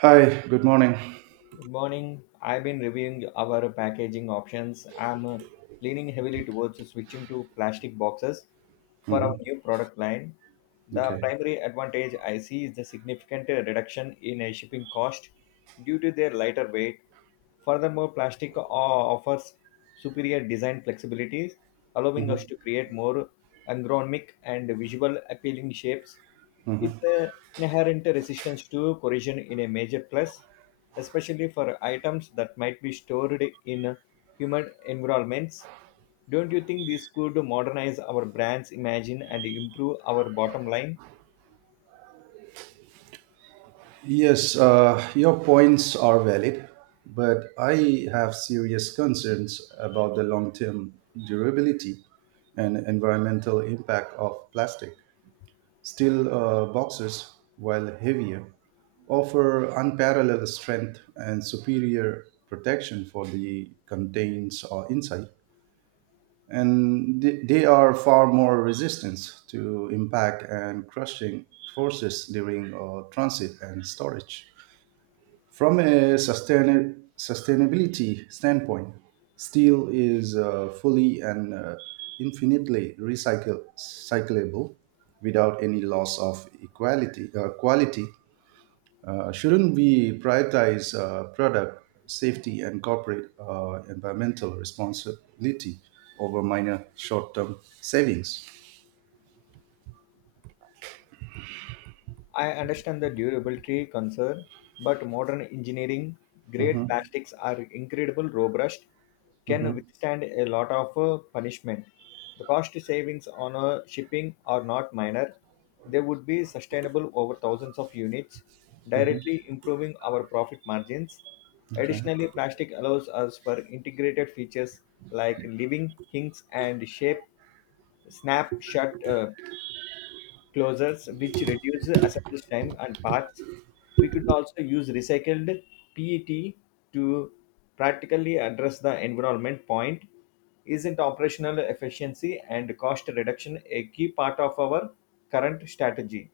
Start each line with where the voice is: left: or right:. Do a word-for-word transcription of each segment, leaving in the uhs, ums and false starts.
right: Hi, good morning.
left: Good morning. I've been reviewing our packaging options. I'm uh, Leaning heavily towards switching to plastic boxes for our
right: hmm
left: new product line. The
right: Okay.
left: primary advantage I see is the significant uh, reduction in uh, shipping cost due to their lighter weight. Furthermore, plastic o- offers superior design flexibilities, allowing
right: hmm
left: us to create more ergonomic and visual appealing shapes. Its uh, inherent resistance to corrosion in a major plus, especially for items that might be stored in humid environments. Don't you think this could modernize our brand's imagine, and improve our bottom line?
right: Yes, uh, your points are valid, but I have serious concerns about the long term durability and environmental impact of plastic. Steel uh, boxes, while heavier, offer unparalleled strength and superior protection for the contents or inside, and they they are far more resistant to impact and crushing forces during uh, transit and storage. From a sustain- sustainability standpoint, steel is uh, fully and uh, infinitely recycle- recyclable without any loss of equality, uh, quality. Uh, shouldn't we prioritize uh, product safety and corporate uh, environmental responsibility over minor short term savings?
left: I understand the durability concern, but modern engineering grade
right: hmm
left: plastics are incredible robust,
right: hmm
left: can withstand a lot of uh, punishment. The cost savings on uh, shipping are not minor. They would be sustainable over thousands of units, directly improving our profit margins.
right: Okay.
left: Additionally, plastic allows us for integrated features like living hinges and shape snap shut uh, closures, which reduce assemblage time and parts. We could also use recycled P E T to practically address the environment point. Isn't operational efficiency and cost reduction a key part of our current strategy?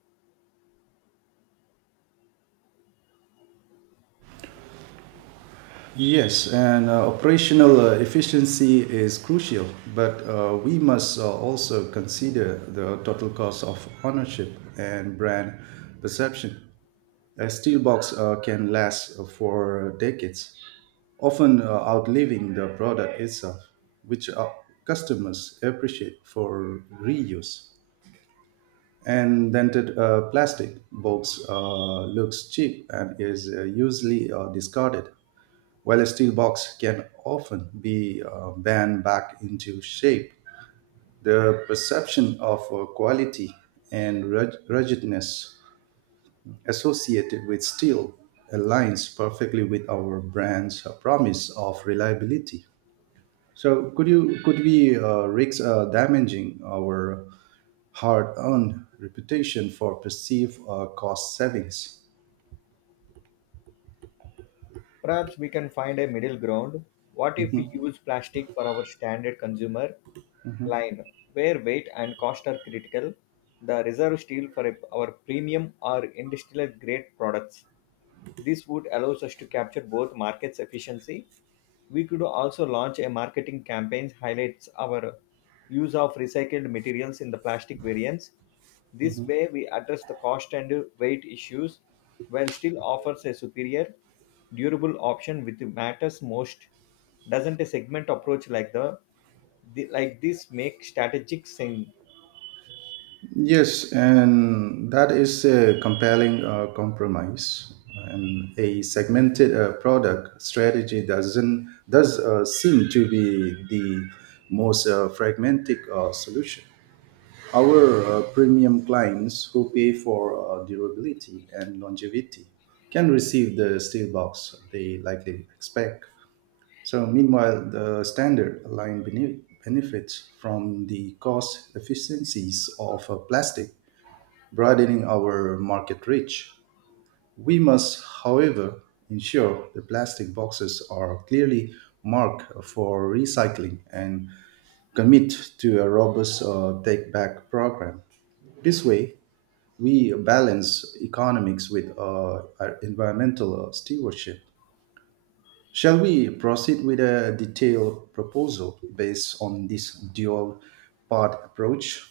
right: Yes, and uh, operational uh, efficiency is crucial, but uh, we must uh, also consider the total cost of ownership and brand perception. A steel box uh, can last for decades, often uh, outliving the product itself, which uh, customers appreciate for reuse, and dented uh, plastic box uh, looks cheap and is uh, usually uh, discarded, while a steel box can often be uh, bent back into shape. The perception of uh, quality and rug- ruggedness associated with steel aligns perfectly with our brand's promise of reliability. So, could you could we uh, risk uh, damaging our hard earned reputation for perceived uh, cost savings?
left: Perhaps we can find a middle ground. What if we use plastic for our standard consumer line where weight and cost are critical, the reserve steel for a- our premium or industrial grade products. This would allow us to capture both markets efficiency. We could also launch a marketing campaign highlights our use of recycled materials in the plastic variants. This way we address the cost and weight issues while still offers a superior durable option which matters most. Doesn't a segment approach like the, the like this make strategic sense?
right: Yes, and that is a compelling uh, compromise. And a segmented uh, product strategy doesn't does uh, seem to be the most uh, fragmented uh, solution. Our uh, premium clients who pay for uh, durability and longevity can receive the steel box they likely expect. So, meanwhile, the standard line bene- benefits from the cost efficiencies of uh, plastic, broadening our market reach. We must, however, ensure the plastic boxes are clearly marked for recycling and commit to a robust uh, take back program. This way, we balance economics with uh, our environmental uh, stewardship. Shall we proceed with a detailed proposal based on this dual part approach?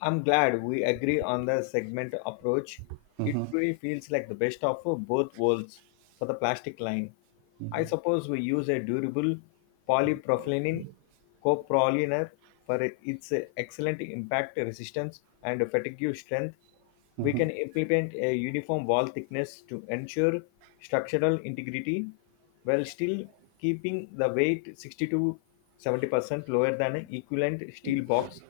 left: I'm glad we agree on the segment approach. It really feels like the best of both worlds for the plastic line. I suppose we use a durable polypropylene coproliner for its excellent impact resistance and fatigue strength. We can
right: Mhm.
left: implement a uniform wall thickness to ensure structural integrity while still keeping the weight sixty to seventy percent lower than an equivalent steel box.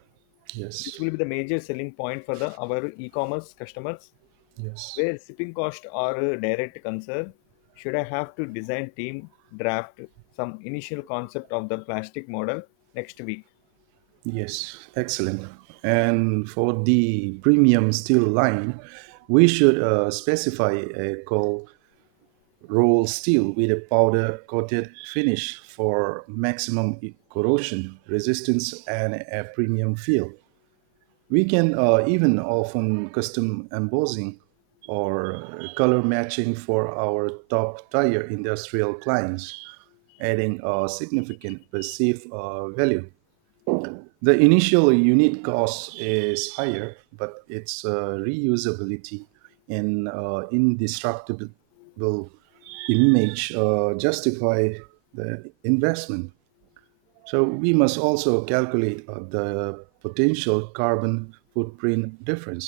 right: Yes,
left: This will be the major selling point for the our e-commerce customers,
right: yes,
left: where shipping costs are a direct concern. Should I have to design team draft some initial concept of the plastic model next week?
right: yes, excellent. And for the premium steel line, we should uh, specify a cold roll steel with a powder coated finish for maximum corrosion resistance and a premium feel. We can uh, even often custom embossing or color matching for our top tier industrial clients, adding a significant perceived uh, value. The initial unit cost is higher, but its uh, reusability and uh, indestructible image uh, justify the investment. So we must also calculate uh, the potential carbon footprint difference,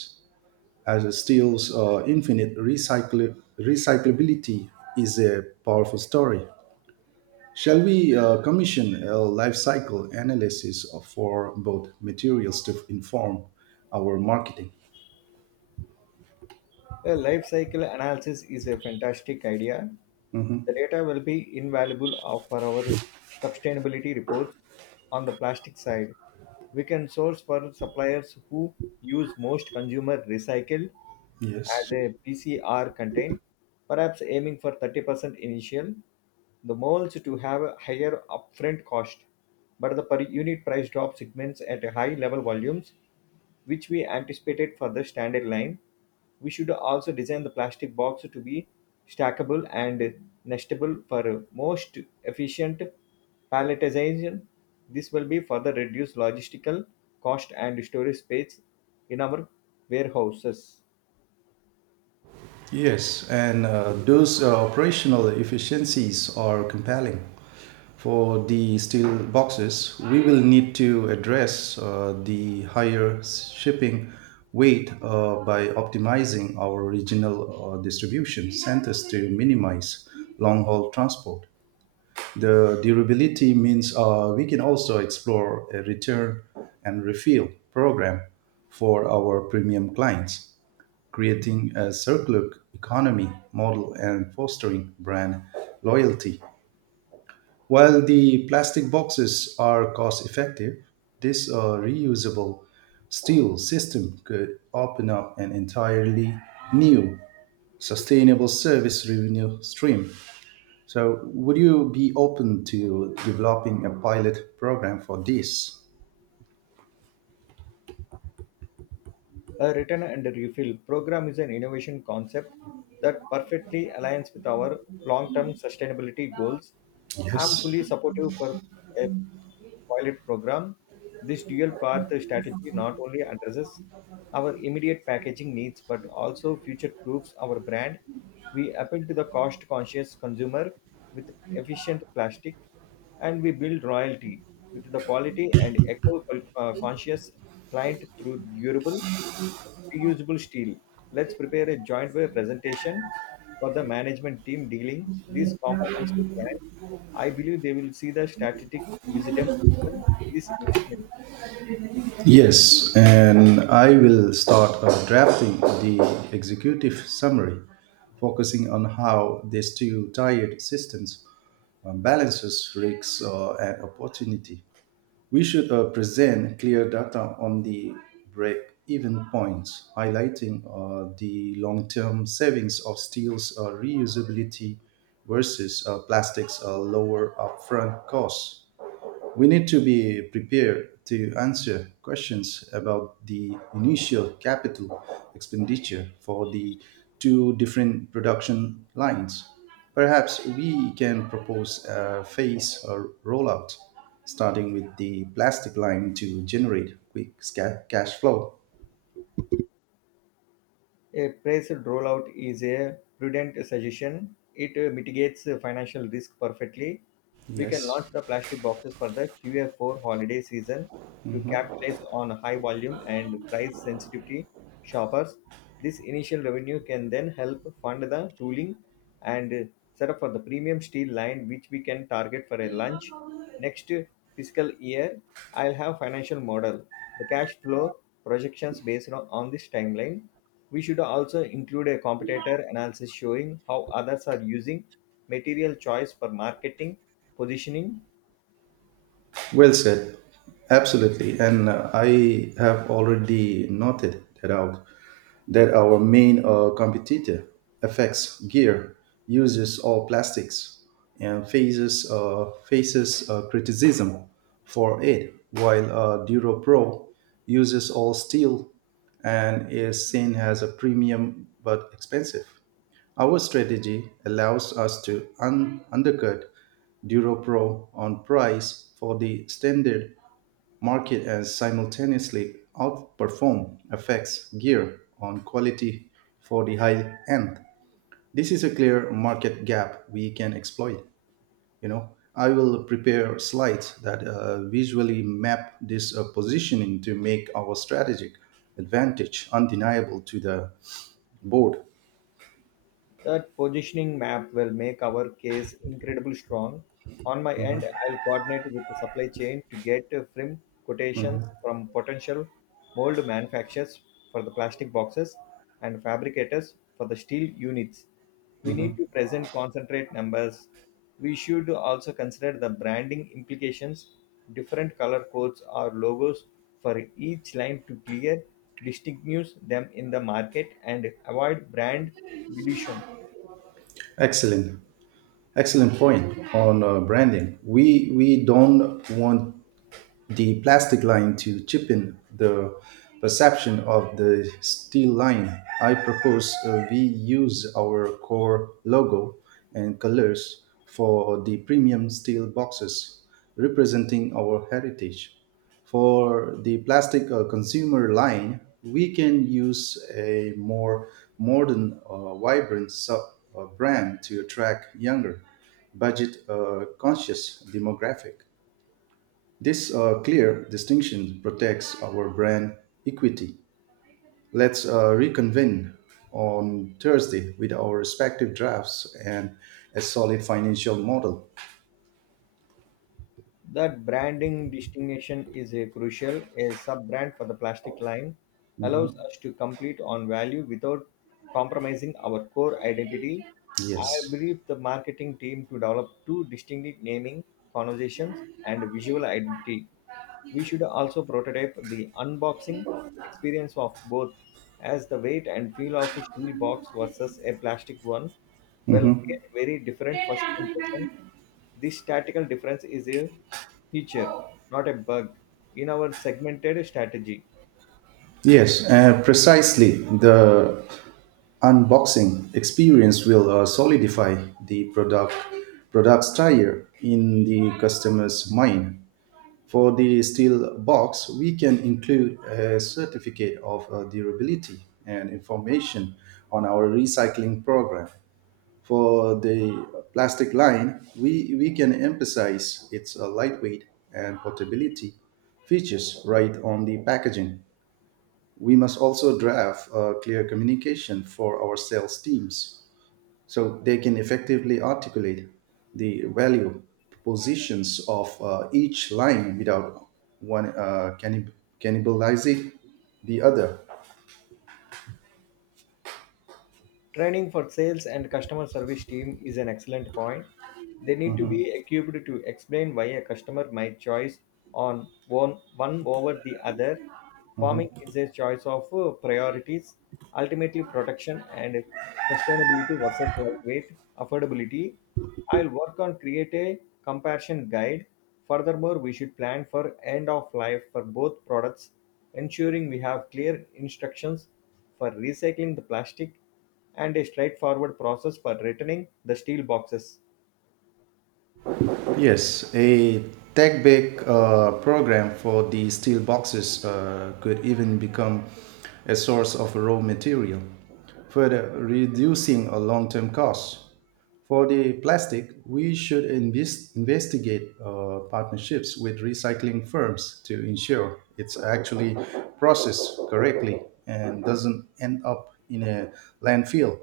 right: as steel's uh, infinite recycl- recyclability is a powerful story. Shall we uh, commission a life cycle analysis for both materials to inform our marketing?
left: A life cycle analysis is a fantastic idea. The data will be invaluable of- for our sustainability reports on the plastic side. We can source for suppliers who use most consumer recycle as
right: Yes.
left: a P C R content, perhaps aiming for thirty percent initial, the molds to have a higher upfront cost, but the per unit price drop segments at a high level volumes which we anticipated for the standard line. We should also design the plastic box to be stackable and nestable for most efficient palletization. This will be further reduce logistical cost and storage space in our warehouses.
right: Yes, and uh, those uh, operational efficiencies are compelling. For the steel boxes, we will need to address uh, the higher shipping weight uh, by optimizing our regional uh, distribution centers to minimize long haul transport. The durability means uh, we can also explore a return and refill program for our premium clients, creating a circular economy model and fostering brand loyalty. While the plastic boxes are cost effective, this uh, reusable steel system could open up an entirely new sustainable service revenue stream. So, would you be open to developing a pilot program for this?
left: A return and refill program is an innovation concept that perfectly aligns with our long-term sustainability goals. I'm
right: Yes.
left: fully supportive for a pilot program. This dual path strategy not only addresses our immediate packaging needs but also future proofs our brand. We appeal to the cost conscious consumer with efficient plastic, and we build royalty with the quality and eco uh, conscious client through durable reusable steel. Let's prepare a joint way presentation for the management team dealing this comprehensive plan. I believe they will see the strategic wisdom in this investment.
right: Yes, and I will start uh, drafting the executive summary, focusing on how these two tiered systems uh, balances risks uh, and opportunity. We should uh, present clear data on the break-even points, highlighting uh, the long-term savings of steel's uh, reusability versus uh, plastic's uh, lower upfront costs. We need to be prepared to answer questions about the initial capital expenditure for the two different production lines. Perhaps we can propose a phase or rollout, starting with the plastic line to generate quick sca- cash flow.
left: A phased rollout is a prudent suggestion. It uh, mitigates uh, financial risk perfectly. We can
right: Yes.
left: launch the plastic boxes for the Q F four holiday season to capitalize on high volume and price sensitivity shoppers. This initial revenue can then help fund the tooling and uh, set up for the premium steel line, which we can target for a lunch next fiscal year. I'll have financial model, the cash flow projections based on, on this timeline. We should also include a competitor analysis showing how others are using material choice for marketing, positioning.
right: Well said. Absolutely. And uh, I have already noted that out, that our main uh, competitor, F X Gear, uses all plastics and faces, uh, faces uh, criticism for it, while uh, Duro Pro uses all steel and is seen as a premium but expensive. Our strategy allows us to un- undercut DuroPro on price for the standard market and simultaneously outperform F X gear on quality for the high end. This is a clear market gap we can exploit. You know, I will prepare slides that uh, visually map this uh, positioning to make our strategic advantage undeniable to the board.
left: That positioning map will make our case incredibly strong. On my end, I'll coordinate with the supply chain to get uh, firm quotations from potential mold manufacturers for the plastic boxes and fabricators for the steel units. We need to present concentrate numbers. We should also consider the branding implications, different color codes or logos for each line to clear distinguish them in the market and avoid brand dilution.
right: Excellent. Excellent point on uh, branding. We we don't want the plastic line to cheapen the perception of the steel line. I propose uh, we use our core logo and colors for the premium steel boxes, representing our heritage. For the plastic uh, consumer line, we can use a more modern, uh, vibrant sub uh, brand to attract younger, budget uh, conscious demographic. This uh, clear distinction protects our brand equity. Let's uh, reconvene on Thursday with our respective drafts and a solid financial model.
left: That branding distinction is a crucial. A sub-brand for the plastic line
right: Mhm.
left: allows us to complete on value without compromising our core identity. I
right: Yes.
left: briefed the marketing team to develop two distinct naming conversations and visual identity. We should also prototype the unboxing experience of both as the weight and feel of a steel box versus a plastic one will
right: Mhm.
left: create very different first impression. This tactical difference is a feature, not a bug, in our segmented strategy.
right: Yes, uh, precisely. The unboxing experience will uh, solidify the product product's tire in the customer's mind. For the steel box, we can include a certificate of uh, durability and information on our recycling program. For the plastic line, we, we can emphasize its uh, lightweight and portability features right on the packaging. We must also draft uh, clear communication for our sales teams so they can effectively articulate the value propositions of uh, each line without one uh, cannib- cannibalizing the other.
left: Training for sales and customer service team is an excellent point. They need to be equipped to explain why a customer might choose on one, one over the other. Farming is a choice of uh, priorities, ultimately protection and sustainability versus lightweight affordability. I'll work on create a comparison guide. Furthermore, we should plan for end of life for both products, ensuring we have clear instructions for recycling the plastic and a straightforward process for returning the steel boxes.
right: Yes, a tech back uh, program for the steel boxes uh, could even become a source of raw material, further reducing a long term cost. For the plastic, we should invest investigate uh, partnerships with recycling firms to ensure it's actually processed correctly and doesn't end up in a landfill.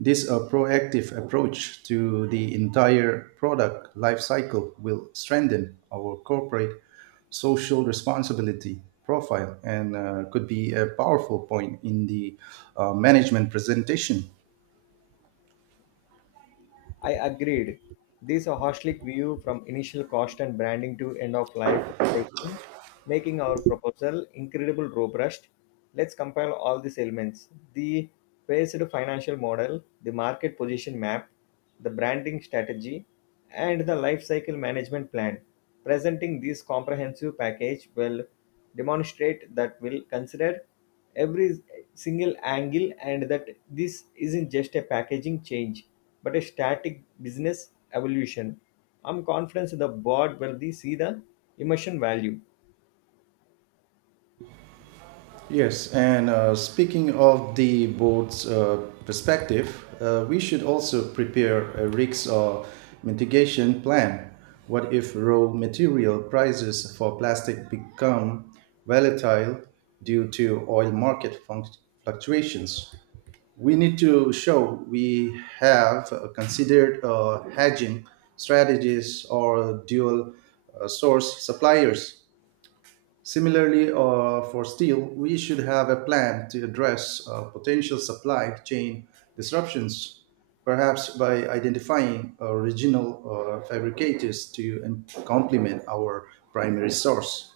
right: This uh, proactive approach to the entire product life cycle will strengthen our corporate social responsibility profile and uh, could be a powerful point in the uh, management presentation.
left: I agreed. This holistic view from initial cost and branding to end of life recycling, making our proposal incredibly robust. Let's compile all these elements the phased financial model, the market position map, the branding strategy, and the life cycle management plan. Presenting this comprehensive package will demonstrate that we'll consider every single angle and that this isn't just a packaging change but a static business evolution. I'm confident the board will they see the immersion value.
right: Yes, and uh, speaking of the board's uh, perspective, uh, we should also prepare a risk or mitigation plan. What if raw material prices for plastic become volatile due to oil market funct- fluctuations? We need to show we have uh, considered uh, hedging strategies or dual uh, source suppliers. Similarly, uh, for steel, we should have a plan to address uh, potential supply chain disruptions, perhaps by identifying uh, regional uh, fabricators to um, complement our primary source.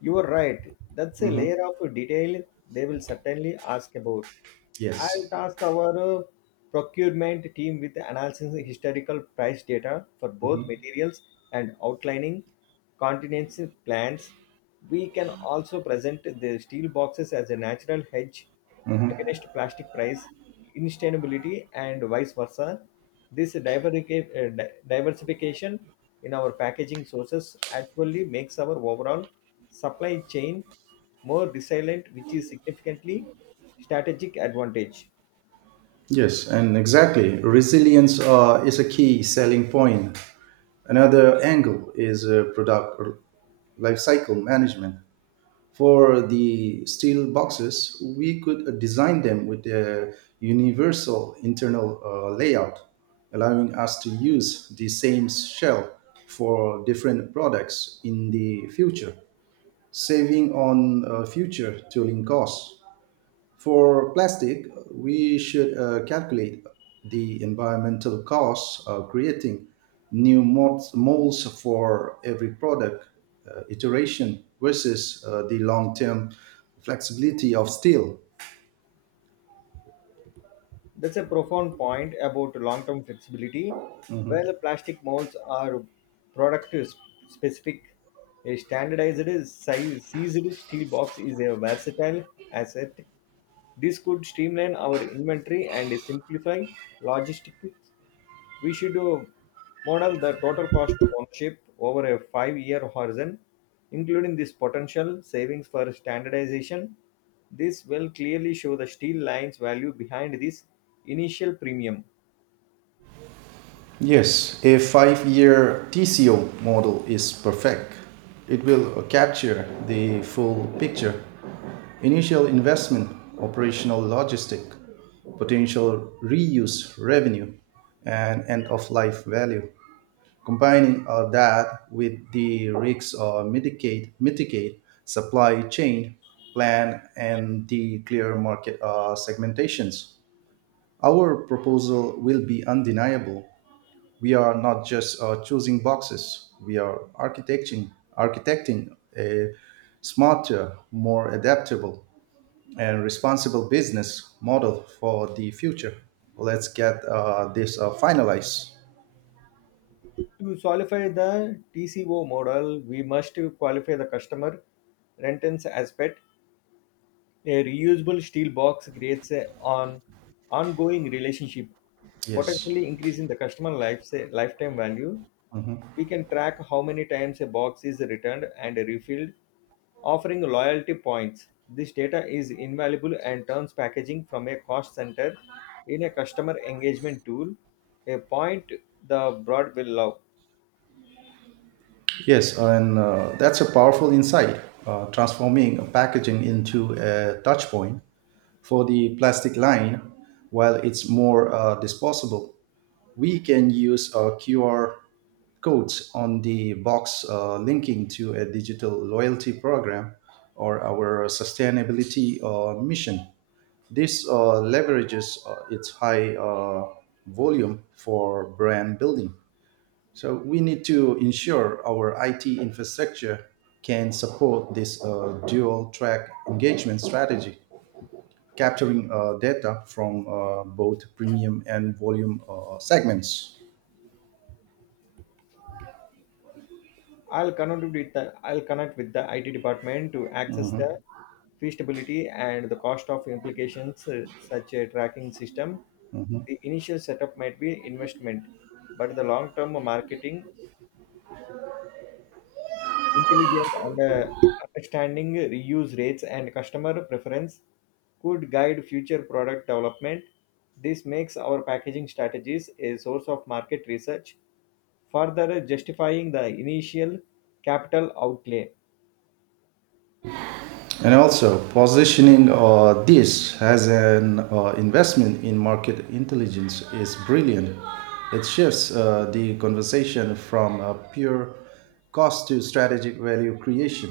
left: You are right. That's a layer of detail they will certainly ask about. I'll
right: Yes.
left: task our uh, procurement team with analyzing the historical price data for
right: Mhm.
left: both materials and outlining contingency plans. We can also present the steel boxes as a natural hedge
right: Mhm.
left: against plastic price instability and vice versa. This diverca- uh, di- diversification in our packaging sources actually makes our overall supply chain more resilient, which is significantly strategic advantage.
right: Yes, and exactly. Resilience uh, is a key selling point. Another angle is uh, product life cycle management. For the steel boxes, we could uh, design them with a universal internal uh, layout, allowing us to use the same shell for different products in the future, saving on uh, future tooling costs. For plastic, we should uh, calculate the environmental costs of creating new mold- molds for every product uh, iteration versus uh, the long term flexibility of steel.
left: That's a profound point about long-term flexibility, where plastic molds are product sp- specific. A standardized size seized steel box is a versatile asset. This could streamline our inventory and simplify logistics. We should uh, model the total cost of ownership over a five year horizon, including this potential savings for standardization. This will clearly show the steel line's value behind this initial premium.
right: Yes, a five year T C O model is perfect. It will uh, capture the full picture: initial investment, operational logistic, potential reuse revenue, and end of life value. Combining all that with the risks or mitigate, mitigate supply chain plan and the clear market uh, segmentations, our proposal will be undeniable. We are not just uh, choosing boxes, we are architecting architecting a smarter, more adaptable, and responsible business model for the future. Let's get uh, this uh, finalized.
left: To qualify the T C O model, we must qualify the customer rentance aspect. A reusable steel box creates an ongoing relationship,
right: Yes.
left: potentially increasing the customer life's lifetime value.
right: Mhm.
left: We can track how many times a box is returned and refilled, offering loyalty points. This data is invaluable and turns packaging from a cost center in a customer engagement tool, a point the broad will love.
right: Yes, and uh, that's a powerful insight, uh, transforming packaging into a touch point. For the plastic line, while it's more uh, disposable, we can use uh, Q R codes on the box uh, linking to a digital loyalty program or our sustainability uh, mission. This uh, leverages uh, its high uh, volume for brand building. So we need to ensure our I T infrastructure can support this uh, dual track engagement strategy, capturing uh, data from uh, both premium and volume uh, segments.
left: I'll connect with the I'll connect with the I T department to access the feasibility and the cost of implications uh, such a tracking system. The initial setup might be investment, but the long-term marketing, intelligent and uh, understanding reuse rates and customer preference could guide future product development. This makes our packaging strategies a source of market research, further justifying the initial capital outlay.
right: And also, positioning uh, this as an uh, investment in market intelligence is brilliant. It shifts uh, the conversation from uh, pure cost to strategic value creation.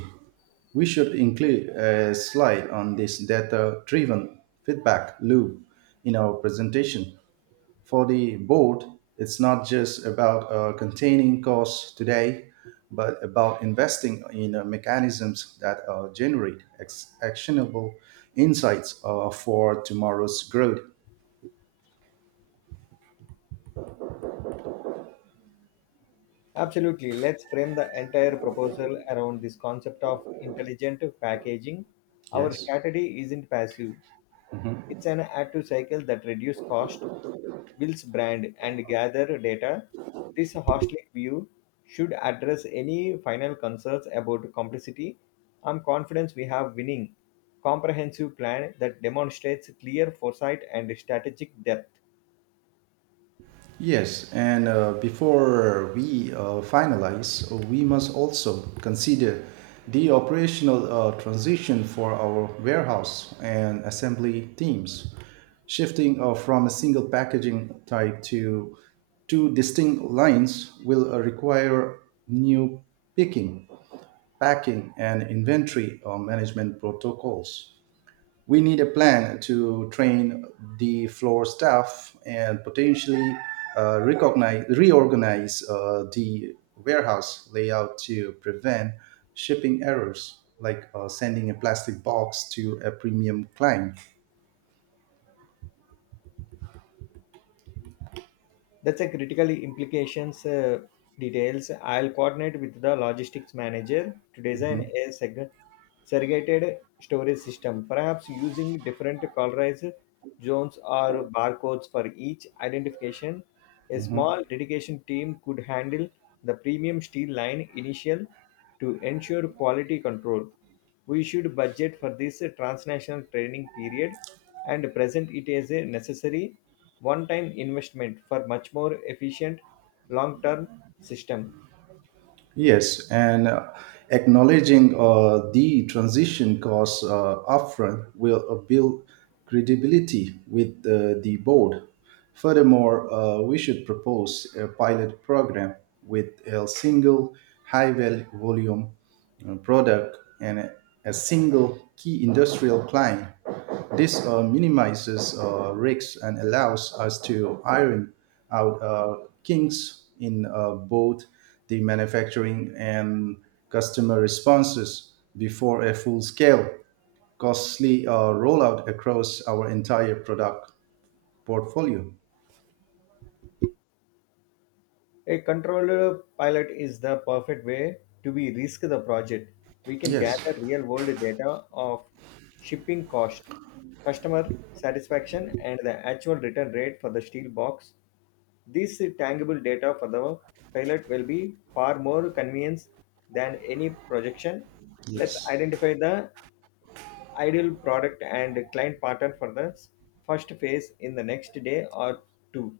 right: We should include a slide on this data driven feedback loop in our presentation. For the board, it's not just about uh, containing costs today, but about investing in uh, mechanisms that uh, generate ex- actionable insights uh, for tomorrow's growth.
left: Absolutely. Let's frame the entire proposal around this concept of intelligent packaging. Our
right: Yes.
left: strategy isn't passive, it's an active cycle that reduces cost, builds brand, and gather data. This holistic view should address any final concerns about complexity. I'm confident we have winning comprehensive plan that demonstrates clear foresight and strategic depth.
right: Yes, and uh, before we uh, finalize, we must also consider the operational uh, transition for our warehouse and assembly teams. Shifting uh, from a single packaging type to two distinct lines will uh, require new picking, packing, and inventory uh, management protocols. We need a plan to train the floor staff and potentially uh, recognize, reorganize uh, the warehouse layout to prevent shipping errors, like uh, sending a plastic box to a premium client.
left: That's a critical implications uh, details. I'll coordinate with the logistics manager to design
right: Mhm,
left: a seg- segregated storage system, perhaps using different colorized zones or barcodes for each identification. A small
right: mhm.
left: dedication team could handle the premium steel line initial to ensure quality control. We should budget for this transnational training period and present it as a necessary one-time investment for much more efficient long-term system.
right: Yes, and uh, acknowledging uh, the transition costs uh, upfront will uh, build credibility with uh, the board. Furthermore, uh, we should propose a pilot program with a single high val- volume uh, product and a, a single key industrial client. This uh, minimizes uh, risks and allows us to iron out uh, kinks in uh, both the manufacturing and customer responses before a full scale, costly uh, rollout across our entire product portfolio.
left: A controlled pilot is the perfect way to be risk the project. We can
right: Yes,
left: gather real-world data of shipping cost, customer satisfaction, and the actual return rate for the steel box. This tangible data for the pilot will be far more convenience than any projection. Let's
right: yes.
left: identify the ideal product and client pattern for the first phase in the next day or two.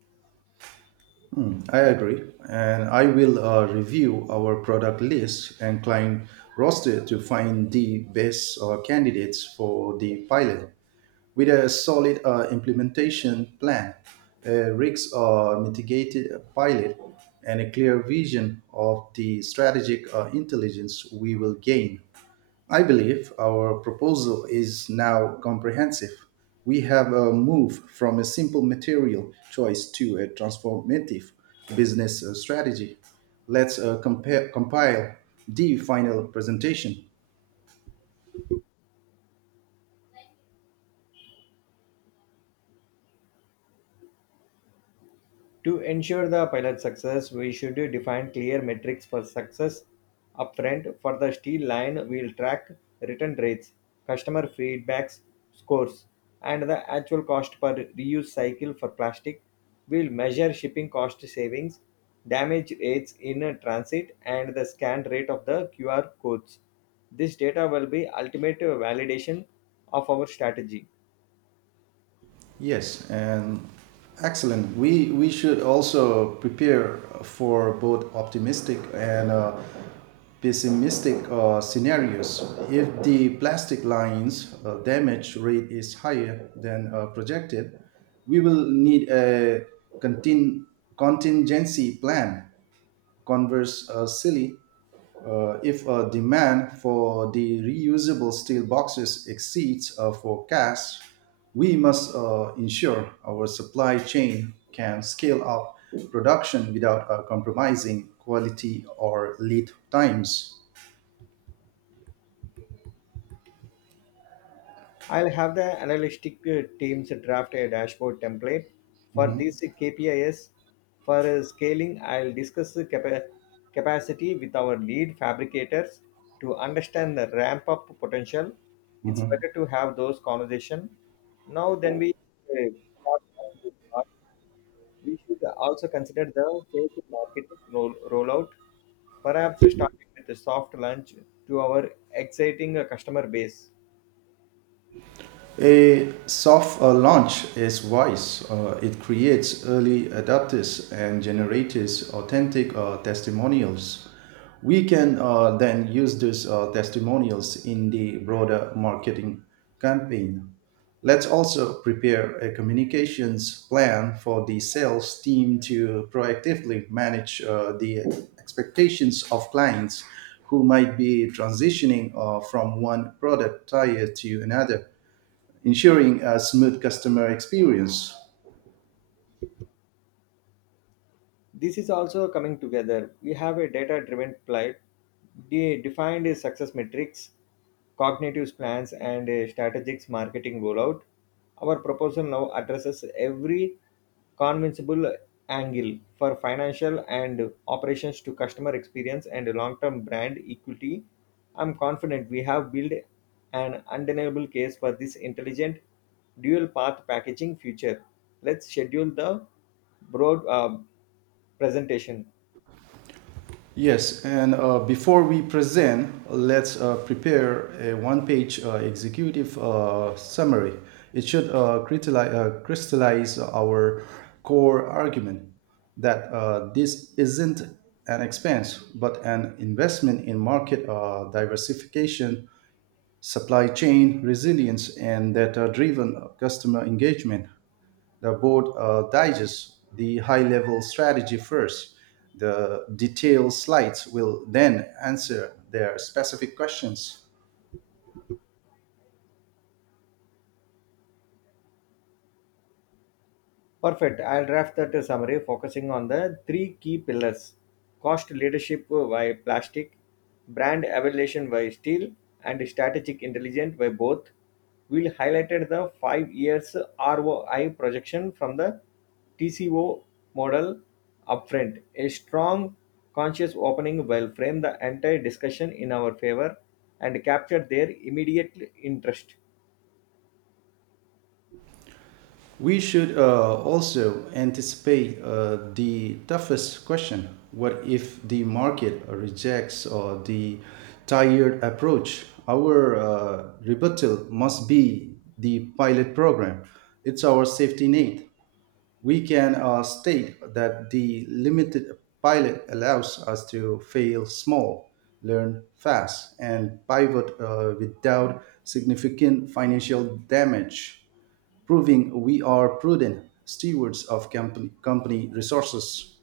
right: Mm, I agree. And I will uh, review our product list and client roster to find the best uh, candidates for the pilot. With a solid uh, implementation plan, a risk uh, mitigated pilot, and a clear vision of the strategic uh, intelligence we will gain, I believe our proposal is now comprehensive. We have a move from a simple material choice to a transformative business uh, strategy. Let's uh, compare, compile the final presentation.
left: To ensure the pilot success, we should define clear metrics for success upfront. For the steel line, we'll track return rates, customer feedbacks, scores, and the actual cost per reuse cycle for plastic. We'll measure shipping cost savings, damage rates in transit, and the scan rate of the Q R codes. This data will be ultimate validation of our strategy.
right: Yes, and excellent. We we should also prepare for both optimistic and uh, pessimistic uh, scenarios. If the plastic line's uh, damage rate is higher than uh, projected, we will need a contin- contingency plan. Conversely, uh, uh, if uh, demand for the reusable steel boxes exceeds uh, forecast, we must uh, ensure our supply chain can scale up production without uh, compromising quality or lead times.
left: I'll have the analytic uh, teams draft a dashboard template for
right: Mhm.
left: these K P Is. For uh, scaling, I'll discuss the capa- capacity with our lead fabricators to understand the ramp up potential. It's
right: Mhm.
left: better to have those conversations now than we uh, thought at the start. We should also consider the phased marketing roll- rollout, perhaps starting with a soft launch to our exciting uh, customer base.
right: A soft uh, launch is wise. Uh, it creates early adopters and generates authentic uh, testimonials. We can uh, then use these uh, testimonials in the broader marketing campaign. Let's also prepare a communications plan for the sales team to proactively manage uh, the expectations of clients who might be transitioning uh, from one product tier to another, ensuring a smooth customer experience.
left: This is also coming together. We have a data driven flight de- defined as success metrics, cognitive plans, and a strategic marketing rollout. Our proposal now addresses every convincible angle for financial and operations to customer experience and long term brand equity. I'm confident we have built an undeniable case for this intelligent dual path packaging future. Let's schedule the broad. Uh, presentation.
right: Yes, and uh, before we present, let's uh, prepare a one page uh, executive uh, summary. It should uh, crystallize, uh, crystallize our core argument that uh, this isn't an expense, but an investment in market uh, diversification, supply chain resilience, and data driven customer engagement. The board uh, digests the high level strategy first. The detailed slides will then answer their specific questions.
left: Perfect. I'll draft that summary focusing on the three key pillars cost leadership by plastic, brand evaluation by steel, and strategic intelligence by both. We'll highlighted the five years R O I projection from the T C O model upfront. A strong conscious opening will frame the entire discussion in our favor and capture their immediate interest.
right: We should uh, also anticipate uh, the toughest question: what if the market rejects uh, the tired approach? Our uh, rebuttal must be the pilot program, it's our safety net. We can uh, state that the limited pilot allows us to fail small, learn fast, and pivot uh, without significant financial damage, proving we are prudent stewards of company, company resources.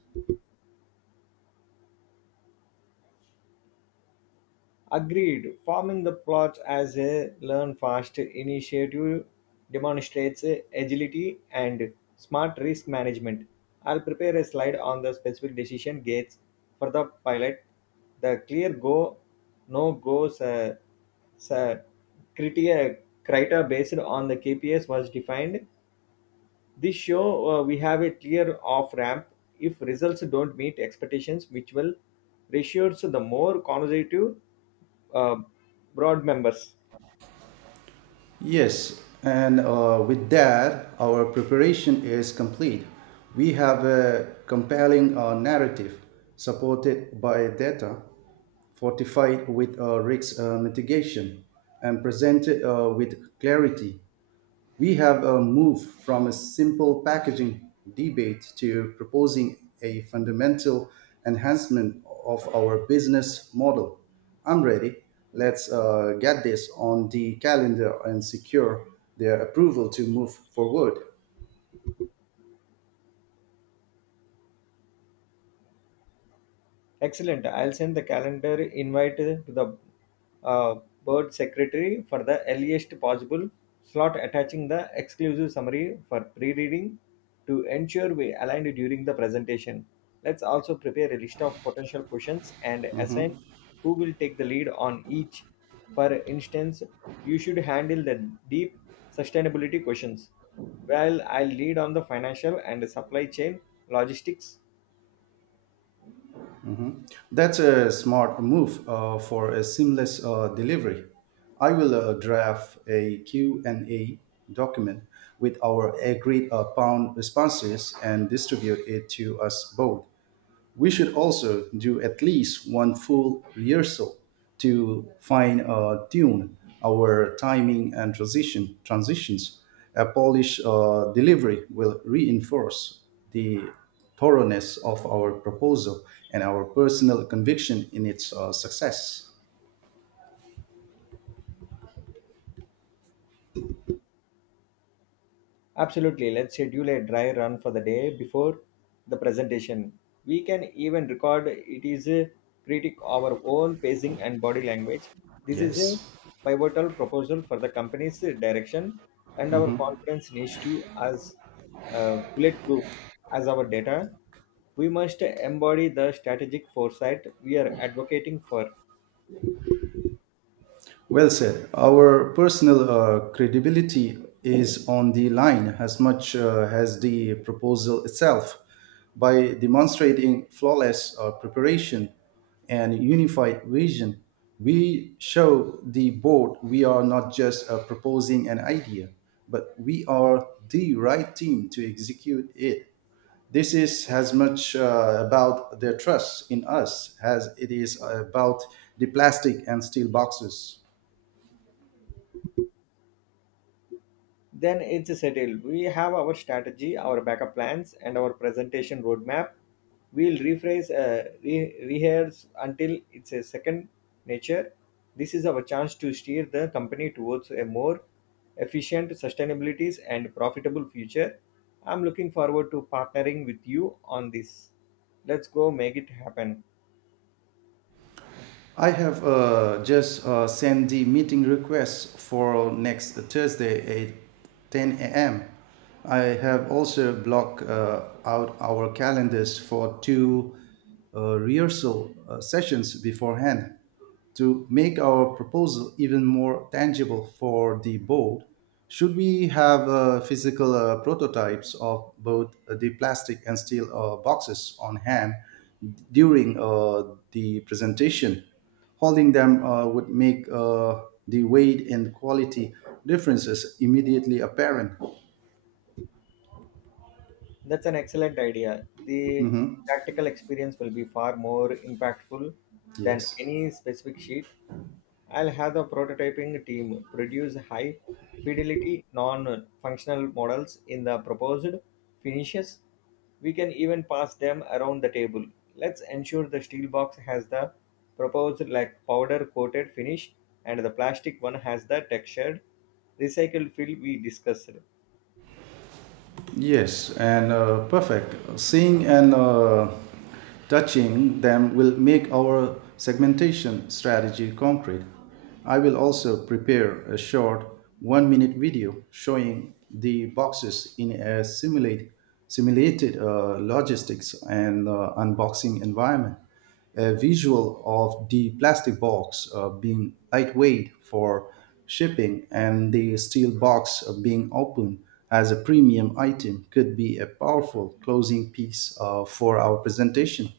left: Agreed. Forming the plots as a learn fast initiative demonstrates agility and smart risk management. I'll prepare a slide on the specific decision gates for the pilot, the clear go, no goes, uh, criteria, criteria based on the K P S was defined this show uh, we have a clear off ramp. If results don't meet expectations, which will ratios the more conservative uh, broad members.
right: Yes, and uh, with that, our preparation is complete. We have a compelling uh, narrative supported by data, fortified with uh, risk uh, mitigation, and presented uh, with clarity. We have uh, moved from a simple packaging debate to proposing a fundamental enhancement of our business model. I'm ready. Let's uh, get this on the calendar and secure their approval to move forward.
left: Excellent. I'll send the calendar invite to the uh, board secretary for the earliest possible slot attaching the exclusive summary for pre-reading to ensure we aligned during the presentation. Let's also prepare a list of potential questions and assign
right: Mhm.
left: who will take the lead on each. For instance, you should handle the deep sustainability questions, while I'll lead on the financial and supply chain logistics.
right: That's a smart move uh, for a seamless uh, delivery. I will uh, draft a Q and A document with our agreed upon responses and distribute it to us both. We should also do at least one full rehearsal to fine uh, tune our timing and transition transitions. A polished uh, delivery will reinforce the thoroughness of our proposal and our personal conviction in its uh, success.
left: Absolutely. Let's schedule a dry run for the day before the presentation. We can even record it is a critic our own pacing and body language. This is a
right: Yes.
left: pivotal proposal for the company's direction and our confidence needs to as uh, bulletproof as our data. We must embody the strategic foresight we are advocating for.
right: Well said. Our personal uh, credibility is on the line as much uh, as the proposal itself. By demonstrating flawless uh, preparation and unified vision, we show the board we are not just uh, proposing an idea, but we are the right team to execute it. This is as much uh, about their trust in us as it is uh, about the plastic and steel boxes.
left: Then it's settled. We have our strategy, our backup plans, and our presentation roadmap. We'll rephrase, uh, re- rehearse until it's a second nature. This is our chance to steer the company towards a more efficient sustainabilities and profitable future. I'm looking forward to partnering with you on this. Let's go make it happen.
right: I have uh, just uh, sent the meeting request for next Thursday at ten a m. I have also blocked uh, out our calendars for two uh, rehearsal uh, sessions beforehand. To make our proposal even more tangible for the board, should we have uh, physical uh, prototypes of both uh, the plastic and steel uh, boxes on hand during uh, the presentation? Holding them uh, would make uh, the weight and quality differences immediately apparent.
left: That's an excellent idea. The
right: Mhm.
left: tactical experience will be far more impactful than
right: Yes.
left: any specific sheet. I'll have the prototyping team produce high fidelity non functional models in the proposed finishes. We can even pass them around the table. Let's ensure the steel box has the proposed like powder coated finish and the plastic one has the textured recycled fill we discussed.
right: Yes, and uh, perfect. Seeing and uh, touching them will make our segmentation strategy concrete. I will also prepare a short one minute video showing the boxes in a simulate, simulated uh, logistics and uh, unboxing environment. A visual of the plastic box uh, being lightweight for shipping and the steel box uh, being open as a premium item could be a powerful closing piece uh, for our presentation.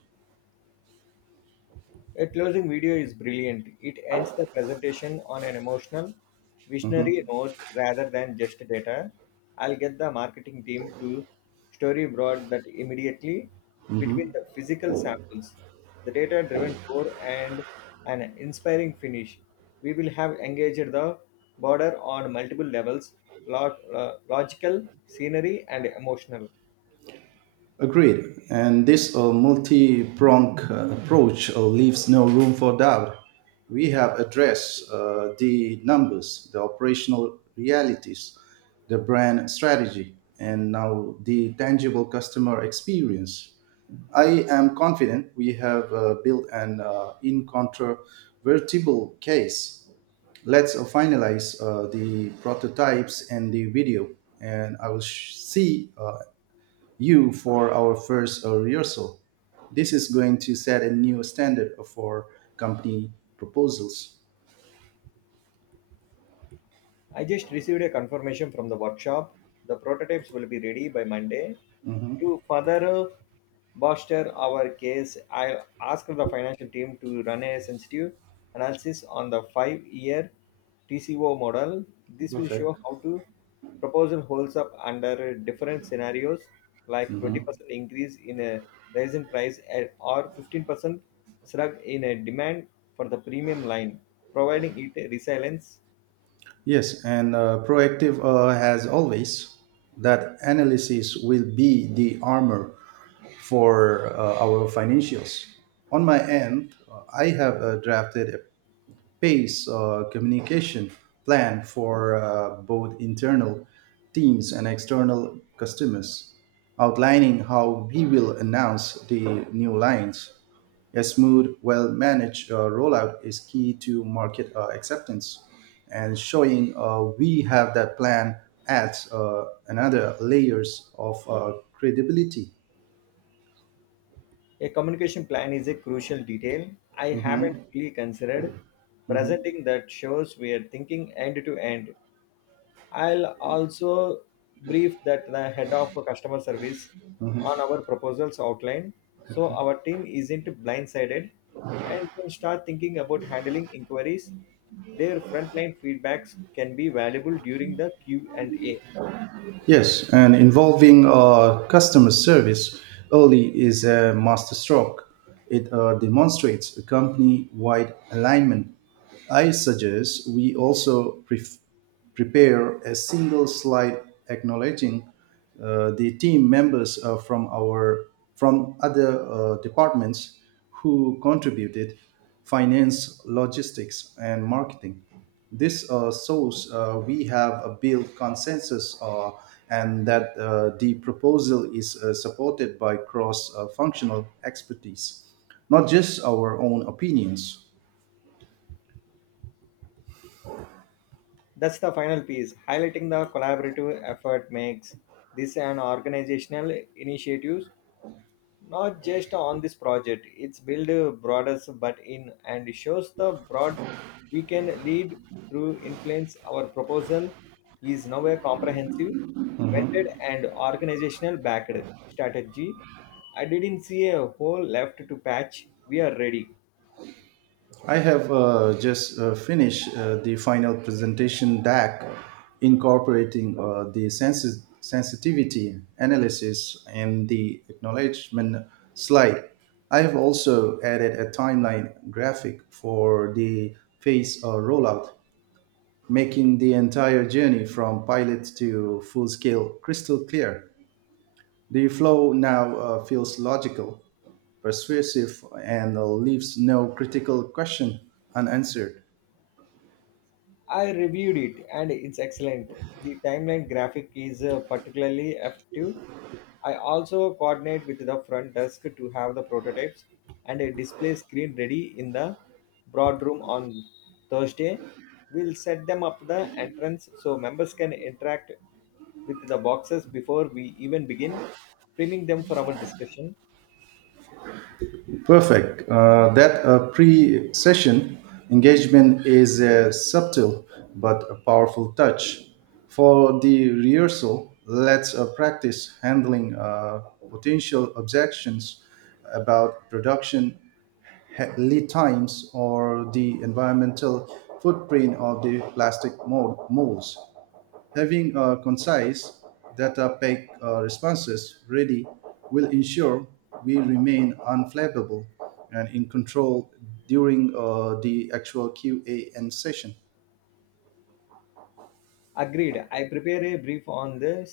left: A closing video is brilliant. It ends the presentation on an emotional, visionary
right: Mhm.
left: note rather than just data. I'll get the marketing team to storyboard that immediately between the physical samples, the data driven core, and an inspiring finish. We will have engaged the border on multiple levels lo- lo- logical, scenery, and emotional.
right: Agreed. And this uh, multi pronged approach uh, leaves no room for doubt. We have addressed uh, the numbers, the operational realities, the brand strategy, and now the tangible customer experience. I am confident we have uh, built an uh, incontrovertible case. Let's uh, finalize uh, the prototypes and the video, and I will sh- see uh, you for our first uh, rehearsal. This is going to set a new standard for company proposals.
left: I just received a confirmation from the workshop. The prototypes will be ready by Monday.
right: Mhm.
left: To further bolster our case, I asked the financial team to run a sensitive analysis on the five year T C O model. This will
right: Perfect.
left: show how to proposal holds up under different scenarios like
right: Mhm.
left: twenty percent increase in a rise in price and- or fifteen percent slug in a demand for the premium line, providing it a resilience.
right: Yes, and uh, proactive uh, has always, that analysis will be the armor for uh, our financials. On my end, uh, I have uh, drafted pace uh, communication plan for uh, both internal teams and external customers, outlining how we will announce the new lines. A smooth, well managed uh, rollout is key to market uh, acceptance, and showing uh, we have that plan adds uh, another layers of uh, credibility.
left: A communication plan is a crucial detail I haven't
right: Mhm,
left: really considered.
right: mhm.
left: Presenting that shows we are thinking end to end. I'll also brief that the head of customer service on our proposals outline so our team isn't blindsided and can start thinking about handling inquiries. Their frontline feedbacks can be valuable during the Q and A.
right: Yes, and involving uh, customer service early is a masterstroke. It uh, demonstrates a company wide alignment. I suggest we also pref- prepare a single slide acknowledging uh, the team members uh, from our from other uh, departments who contributed finance, logistics, and marketing. This uh, shows uh, we have a built consensus, uh, and that uh, the proposal is uh, supported by cross uh, functional expertise, not just our own opinions.
left: That's the final piece. Highlighting the collaborative effort makes this an organizational initiative, not just on this project. It's build uh, broader but in and shows the broad we can lead through influence. Our proposal is now a comprehensive, vented and organizational backed strategy. I didn't see a hole left to patch. We are ready.
right: I have uh, just uh, finished uh, the final presentation deck incorporating uh, the sensi- sensitivity analysis and the acknowledgement slide. I have also added a timeline graphic for the phase uh, rollout, making the entire journey from pilot to full scale crystal clear. The flow now uh, feels logical, persuasive, and uh, leaves no critical question unanswered.
left: I reviewed it and it's excellent. The timeline graphic is uh, particularly effective. I also coordinate with the front desk to have the prototypes and a display screen ready in the broad room on Thursday. We'll set them up the entrance so members can interact with the boxes before we even begin, priming them for our discussion.
right: Perfect. Uh, that uh, pre session engagement is a subtle but a powerful touch. For the rehearsal, let's uh, practice handling uh, potential objections about production he- lead times or the environmental footprint of the plastic mold- molds. Having uh, concise, data packed uh, responses ready will ensure we remain unflappable and in control during uh, the actual Q A N session.
left: Agreed. I prepare a brief on the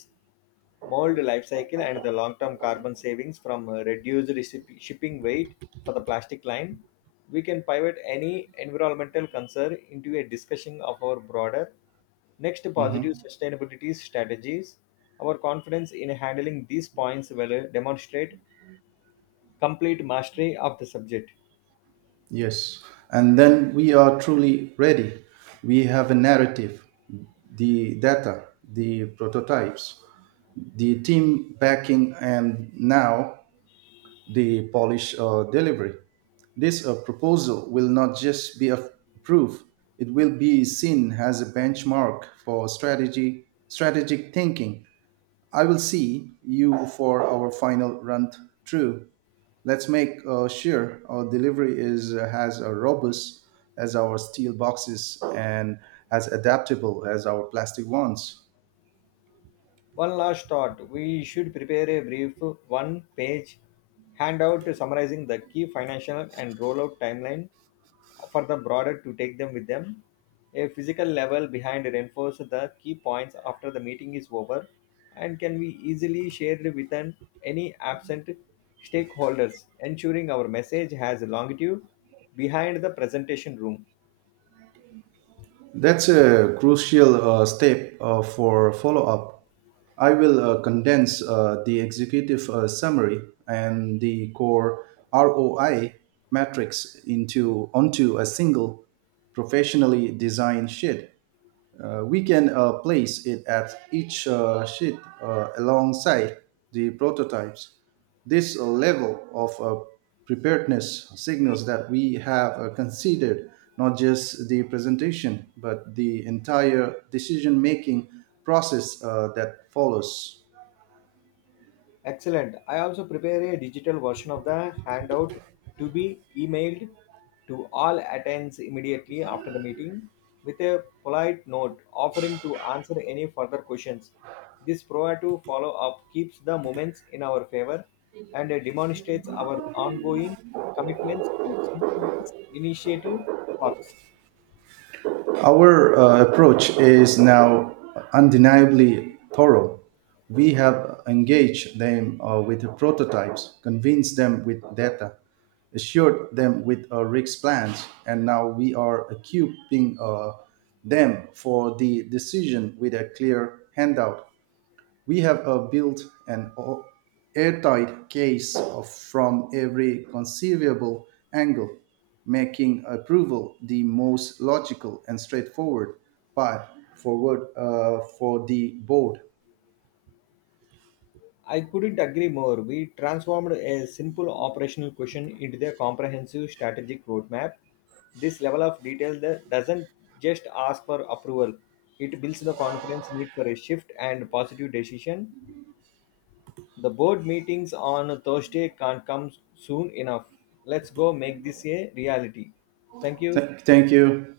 left: mold life cycle and the long-term carbon savings from uh, reduced recip- shipping weight for the plastic line. We can pivot any environmental concern into a discussion of our broader next positive
right: Mhm.
left: sustainability strategies. Our confidence in handling these points will uh, demonstrate complete mastery of the subject.
right: Yes. And then we are truly ready. We have a narrative, the data, the prototypes, the team backing, and now the Polish uh, delivery. This uh, proposal will not just be a proof, it will be seen as a benchmark for strategy, strategic thinking. I will see you for our final run through. Let's make uh, sure our delivery is uh, as uh, robust as our steel boxes and as adaptable as our plastic ones.
left: One last thought we should prepare a brief one page handout summarizing the key financial and rollout timeline for the broader to take them with them. A physical level behind reinforces the key points after the meeting is over and can be easily shared with an, any absent stakeholders, ensuring our message has longitude behind the presentation room.
right: That's a crucial uh, step uh, for follow up. I will uh, condense uh, the executive uh, summary and the core R O I matrix into onto a single professionally designed sheet. Uh, we can uh, place it at each uh, sheet uh, alongside the prototypes. This uh, level of uh, preparedness signals that we have uh, considered not just the presentation, but the entire decision making process uh, that follows.
left: Excellent. I also prepare a digital version of the handout to be emailed to all attendees immediately after the meeting with a polite note offering to answer any further questions. This proactive follow up keeps the moments in our favor and demonstrates our ongoing commitments to seeing this initiative works.
right: Our uh, approach is now undeniably thorough. We have engaged them uh, with prototypes, convinced them with data, assured them with uh, risk plans, and now we are equipping uh, them for the decision with a clear handout. We have uh, built an o- airtight case of, from every conceivable angle, making approval the most logical and straightforward path forward uh, for the board.
left: I couldn't agree more. We transformed a simple operational question into a comprehensive strategic roadmap. This level of detail that doesn't just ask for approval, it builds the confidence need for a shift and positive decision. The board meetings on Thursday can't come soon enough. Let's go make this a reality. Thank you.
right: Th- thank you.